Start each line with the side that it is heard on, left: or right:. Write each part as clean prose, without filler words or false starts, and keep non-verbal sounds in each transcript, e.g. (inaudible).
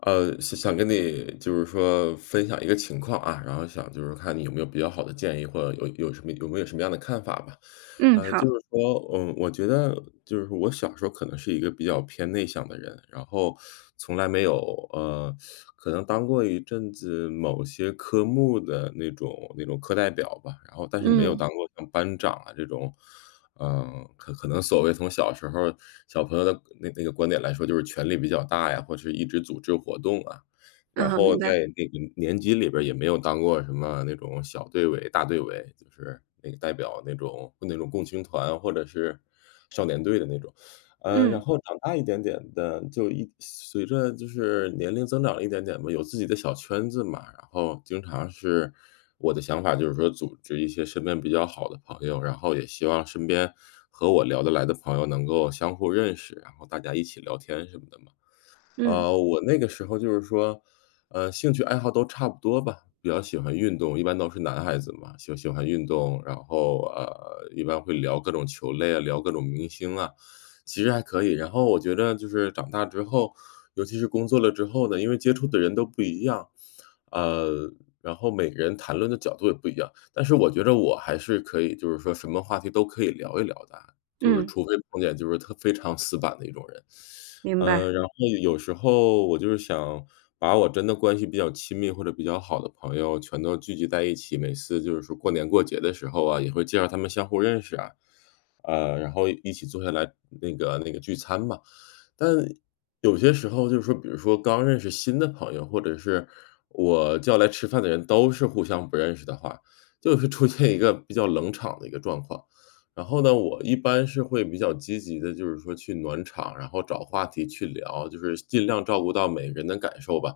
left: 想想跟你就是说分享一个情况啊，然后想就是看你有没有比较好的建议，或者有没有什么样的看法吧。
right: 嗯，
left: 就
right: 好，
left: 是说，我觉得就是我小时候可能是一个比较偏内向的人，然后从来没有呃，可能当过一阵子某些科目的那种课代表吧，然后但是没有
right: 嗯，
left: 当过像班长啊这种。可能所谓从小时候小朋友的那个观点来说，就是权力比较大呀，或者是一直组织活动啊。然
right: 嗯，好，
left: 后
right: 明白，
left: 在那个年级里边儿也没有当过什么那种小队委、大队委，就是那个代表那种共青团或者是少年队的那种。然
right: 嗯，
left: 后长大一点点的，随着就是年龄增长了一点点吧，有自己的小圈子嘛，然后经常是我的想法就是说组织一些身边比较好的朋友，然后也希望身边和我聊得来的朋友能够相互认识，然后大家一起聊天什么的嘛。
right: 嗯，
left: 我那个时候就是说，兴趣爱好都差不多吧，比较喜欢运动，一般都是男孩子嘛，喜欢运动，然后一般会聊各种球类啊，聊各种明星啊，其实还可以。然后我觉得就是长大之后，尤其是工作了之后呢，因为接触的人都不一样，呃，然后每个人谈论的角度也不一样，但是我觉得我还是可以，就是说什么话题都可以聊一聊的啊，就是
right: 嗯，
left: 除非碰见就是特非常死板的一种人。
right: 明白，
left: 然后有时候我就是想把我真的关系比较亲密或者比较好的朋友全都聚集在一起，每次就是说过年过节的时候啊，也会介绍他们相互认识啊，然后一起坐下来那个聚餐嘛。但有些时候就是说，比如说刚认识新的朋友，或者是我叫来吃饭的人都是互相不认识的话，就是出现一个比较冷场的一个状况。然后呢，我一般是会比较积极的，就是说去暖场，然后找话题去聊，就是尽量照顾到每个人的感受吧。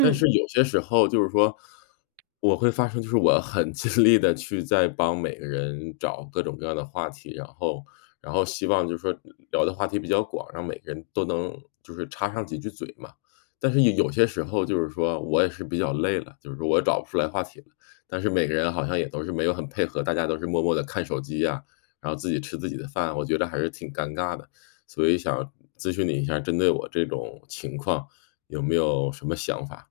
left: 但是有些时候就是说，我会发生就是我很 (laughs) 尽力的去在帮每个人找各种各样的话题，然后希望就是说聊的话题比较广，让每个人都能就是插上几句嘴嘛。但是有些时候就是说我也是比较累了，就是说我也找不出来话题了，但是每个人好像也都是没有很配合，大家都是默默的看手机呀，然后自己吃自己的饭，我觉得还是挺尴尬的。所以想咨询你一下，针对我这种情况，有没有什么想法？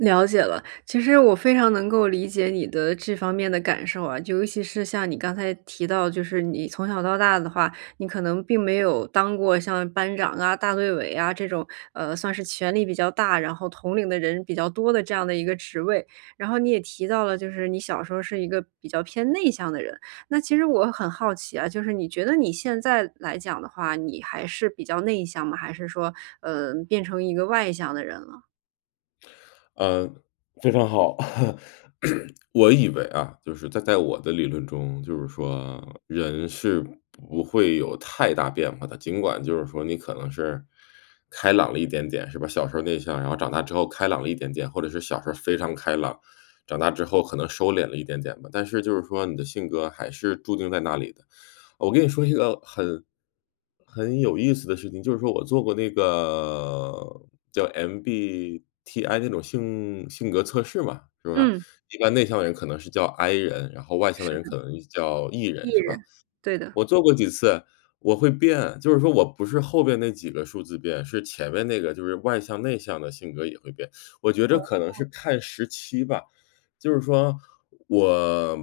right: 了解了，其实我非常能够理解你的这方面的感受啊，就尤其是像你刚才提到，就是你从小到大的话，你可能并没有当过像班长啊、大队委啊这种，算是权力比较大，然后统领的人比较多的这样的一个职位。然后你也提到了，就是你小时候是一个比较偏内向的人。那其实我很好奇啊，就是你觉得你现在来讲的话，你还是比较内向吗？还是说，变成一个外向的人了？
left: 嗯，非常好。(clears throat) (coughs) 我以为啊，就是在我的理论中，就是说人是不会有太大变化的，尽管就是说你可能是开朗了一点点，是吧？小时候内向，然后长大之后开朗了一点点，或者是小时候非常开朗，长大之后可能收敛了一点点吧。但是就是说你的性格还是注定在那里的。我跟你说一个很有意思的事情，就是说我做过那个叫 MBTI 那种性格测试嘛，是吧？
right: 嗯，
left: 一般内向的人可能是叫 I 人，然后外向的人
right: 是
left: 可能叫 E
right: 艺
left: 人，是
right: 人，
left: 吧？
right: 对的，
left: 我做过几次，我会变，就是说我不是后边那几个数字变，是前面那个就是外向内向的性格也会变。我觉着
right: 哦。
left: 可能是看时期吧，就是说我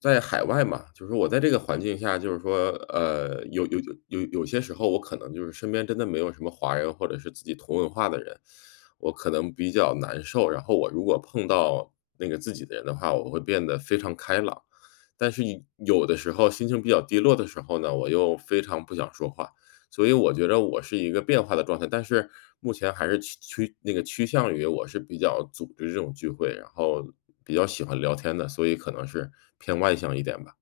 left: 在海外嘛，就是我在这个环境下，就是说，有些时候我可能就是身边真的没有什么华人或者是自己同文化的人，我可能比较难受。然后我如果碰到那个自己的人的话，我会变得非常开朗。但是你有的时候心情比较低落的时候呢，我又非常不想说话。所以我觉得我是一个变化的状态，但是目前还是趋趋那个趋向于我是比较组织这种聚会，然后比较喜欢聊天的，所以可能是偏外向一点吧。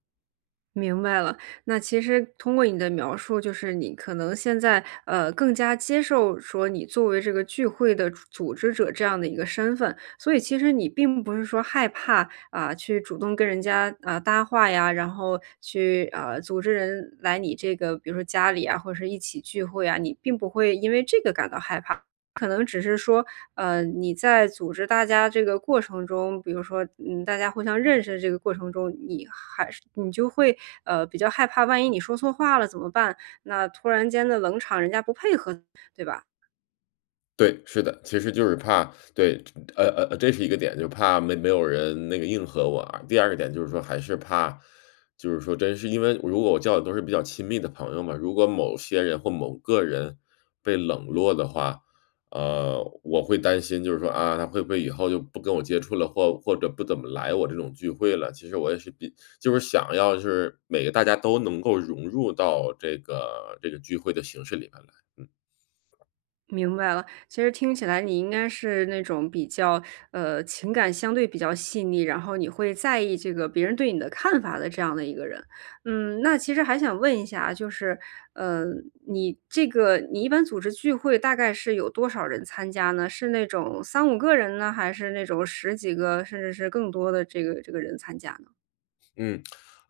right: 明白了。那其实通过你的描述，就是你可能现在，更加接受说你作为这个聚会的主组织者这样的一个身份，所以其实你并不是说害怕，啊，去主动跟人家，啊，搭话呀，然后去，组织人来你这个比如说家里啊，或者是一起聚会啊，你并不会因为这个感到害怕。可能只是说，你在组织大家这个过程中，比如说，嗯，大家互相认识的这个过程中，你还是你就会，比较害怕，万一你说错话了怎么办？那突然间的冷场，人家不配合，对吧？
left: 对，是的，其实就是怕对，这是一个点，就怕没有人那个应和我啊。第二个点就是说还是怕，就是说真是因为如果我叫的都是比较亲密的朋友嘛，如果某些人或某个人被冷落的话，我会担心就是说啊，他会不会以后就不跟我接触了，或者不怎么来我这种聚会了。其实我也是就是想要是每个大家都能够融入到这个这个聚会的形式里面来。嗯
right: 明白了，其实听起来你应该是那种比较，情感相对比较细腻，然后你会在意这个别人对你的看法的这样的一个人。嗯，那其实还想问一下啊，就是，呃，你这个你一般组织聚会大概是有多少人参加呢？是那种三五个人呢，还是那种十几个，甚至是更多的这个人参加呢？
left: 嗯。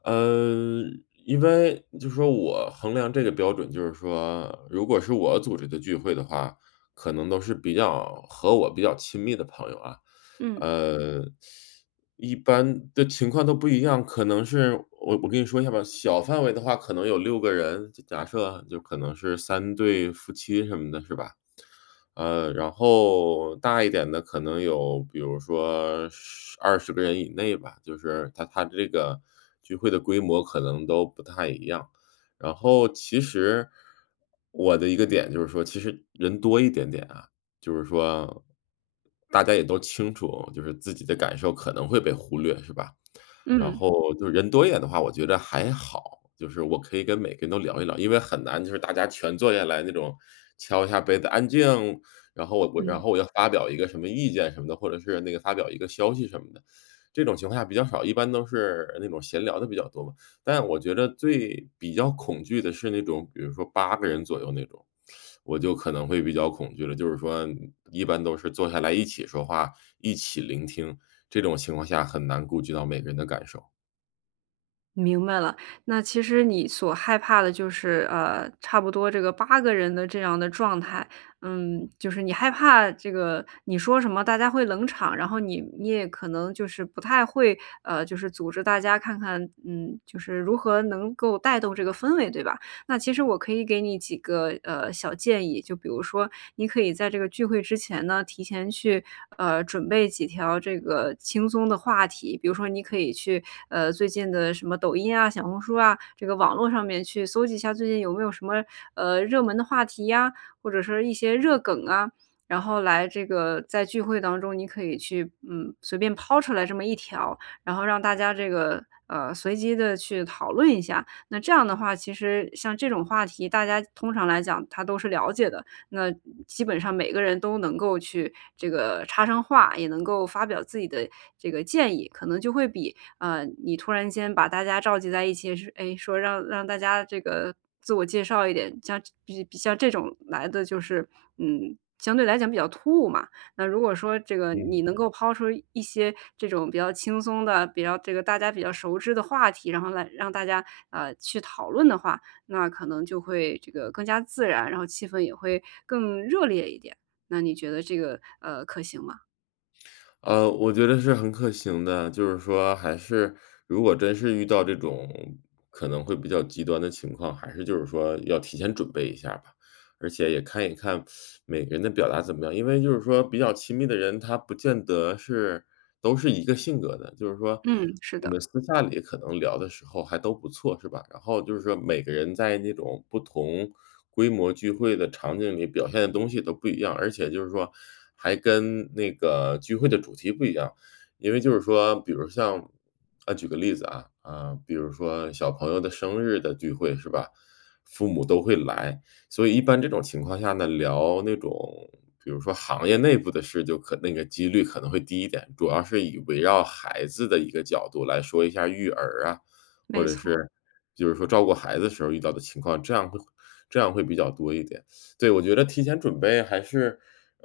left: 呃，因为就是说我衡量这个标准，就是说，如果是我组织的聚会的话，可能都是比较和我比较亲密的朋友啊，
right: 嗯。
left: 呃，一般的情况都不一样，可能是我跟你说一下吧，小范围的话可能有六个人，就假设就可能是三对夫妻什么的，是吧？然后大一点的可能有比如说十二十个人以内吧，就是他这个聚会的规模可能都不太一样。然后其实我的一个点就是说，其实人多一点点啊，就是说大家也都清楚，就是自己的感受可能会被忽略，是吧？然
right: 嗯
left: 后就是人多一点的话，我觉得还好，就是我可以跟每个人都聊一聊，因为很难就是大家全坐下来那种敲一下杯子，安静，然后我我然
right: 嗯。
left: 后我要发表一个什么意见什么的，或者是那个发表一个消息什么的，这种情况下比较少，一般都是那种闲聊的比较多嘛。但我觉得最比较恐惧的是那种，比如说八个人左右那种，我就可能会比较恐惧了。就是说一般都是坐下来一起说话，一起聆听，这种情况下很难顾及到每个人的感受。
right: 明白了，那其实你所害怕的就是，差不多这个八个人的这样的状态。嗯，就是你害怕这个你说什么大家会冷场，然后你也可能就是不太会，就是组织大家看看，嗯，就是如何能够带动这个氛围，对吧？那其实我可以给你几个小建议，就比如说，你可以在这个聚会之前呢，提前去准备几条这个轻松的话题，比如说你可以去最近的什么抖音啊、小红书啊，这个网络上面去搜集一下最近有没有什么热门的话题呀，或者是一些热梗啊。然后来这个在聚会当中，你可以去随便抛出来这么一条，然后让大家这个随机的去讨论一下，那这样的话，其实像这种话题，大家通常来讲他都是了解的，那基本上每个人都能够去这个插上话，也能够发表自己的这个建议，可能就会比你突然间把大家召集在一起，是哎说让大家这个自我介绍一点，像像这种来的就是相对来讲比较突兀嘛。那如果说这个你
left: 嗯。
right: 能够抛出一些这种比较轻松的、比较这个大家比较熟知的话题，然后来让大家，去讨论的话，那可能就会这个更加自然，然后气氛也会更热烈一点。那你觉得这个，可行吗？
left: 我觉得是很可行的，就是说还是如果真是遇到这种可能会比较极端的情况，还是就是说要提前准备一下吧，而且也看一看每个人的表达怎么样。因为就是说比较亲密的人，他不见得是都是一个性格的，就是说
right: 嗯，是
left: 你
right: 的，
left: 们私下里可能聊的时候还都不错，是吧？然后就是说每个人在那种不同规模聚会的场景里表现的东西都不一样，而且就是说还跟那个聚会的主题不一样。因为就是说，比如像啊，举个例子啊，啊，比如说小朋友的生日的聚会是吧？父母都会来，所以一般这种情况下呢，聊那种比如说行业内部的事，就那个几率可能会低一点，主要是以围绕孩子的一个角度来说一下育儿啊，或
right: 没
left: 者
right: 错。
left: 是就是说照顾孩子时候遇到的情况，这样会比较多一点。对，我觉得提前准备还是，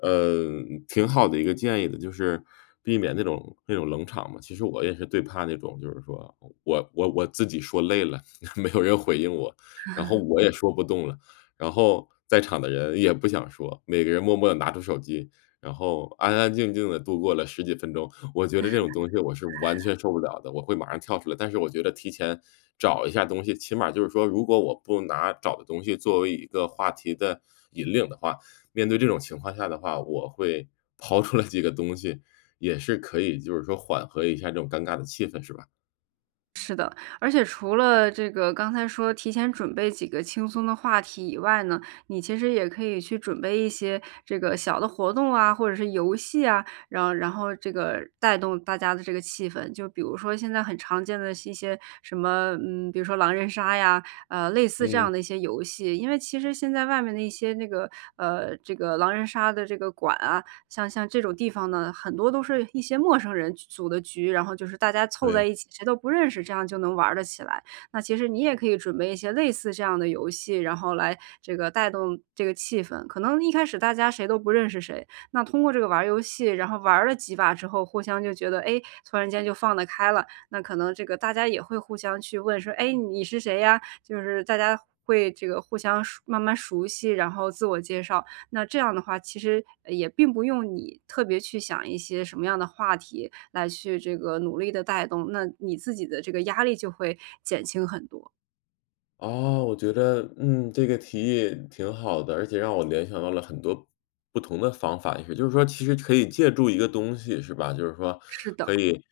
left: 呃，挺好的一个建议的，就是避免那种冷场嘛。其实我也是最怕那种，就是说我自己说累了，(laughs) 没有人回应我，然后我也说不动了，然后在场的人也不想说，每个人默默的拿出手机，然后安安静静的度过了十几分钟。我觉得这种东西我是完全受不了的，我会马上跳出来。但是我觉得提前找一下东西，起码就是说，如果我不拿找的东西作为一个话题的引领的话，面对这种情况下的话，我会抛出来几个东西，也是可以就是说缓和一下这种尴尬的气氛，是吧？
right: 而且除了这个刚才说提前准备几个轻松的话题以外呢，你其实也可以去准备一些这个小的活动啊，或者是游戏啊，然后这个带动大家的这个气氛。就比如说现在很常见的是一些什么，嗯，比如说狼人杀呀，类似这样
left: 嗯，
right: 的一些游戏。因为其实现在外面的一些那个这个狼人杀的这个馆啊，像这种地方呢，很多都是一些陌生人去组的局，然后就是大家凑在
left: 对。
right: 一起，谁都不认识，这样就能玩儿得起来。那其实你也可以准备一些类似这样的游戏，然后来这个带动这个气氛。可能一开始大家谁都不认识谁，那通过这个玩儿游戏，然后玩儿了几把之后，互相就觉得，哎，突然间就放得开了。那可能这个大家也会互相去问说，哎，你是谁呀？就是大家。会这个互相熟慢慢熟悉，然后自我介绍，那这样的话，其实也并不用你特别去想一些什么样的话题来去这个努力的带动，那你自己的这个压力就会减轻很多。
left: 哦，我觉得，这个提议挺好的，而且让我联想到了很多不同的方法，也是就是说其实可以借助一个东西是吧？就是说
right: 是的，
left: 可以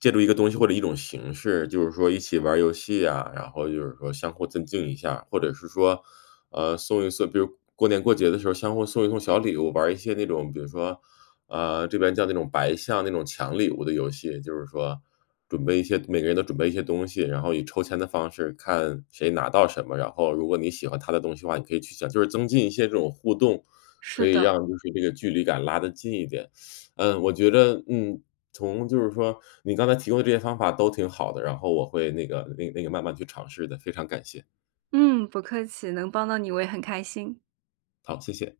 left: 借助一个东西或者一种形式，就是说一起玩儿游戏啊，然后就是说相互增进一下，或者是说，送一送，比如过年过节的时候相互送一送小礼物，玩儿一些那种比如说，这边叫那种白象那种抢礼物的游戏，就是说准备一些每个人都准备一些东西，然后以抽签的方式看谁拿到什么，然后如果你喜欢他的东西的话，你可以去抢，就是增进一些这种互动，
right: 是
left: 可以
right: 的，
left: 让就是这个距离感拉得近一点。嗯，我觉得，从就是说你刚才提供的这些方法都挺好的，然后我会那个慢慢去尝试的，非常感谢。
right: 嗯，不客气，能帮到你我也很开心。
left: 好，谢谢。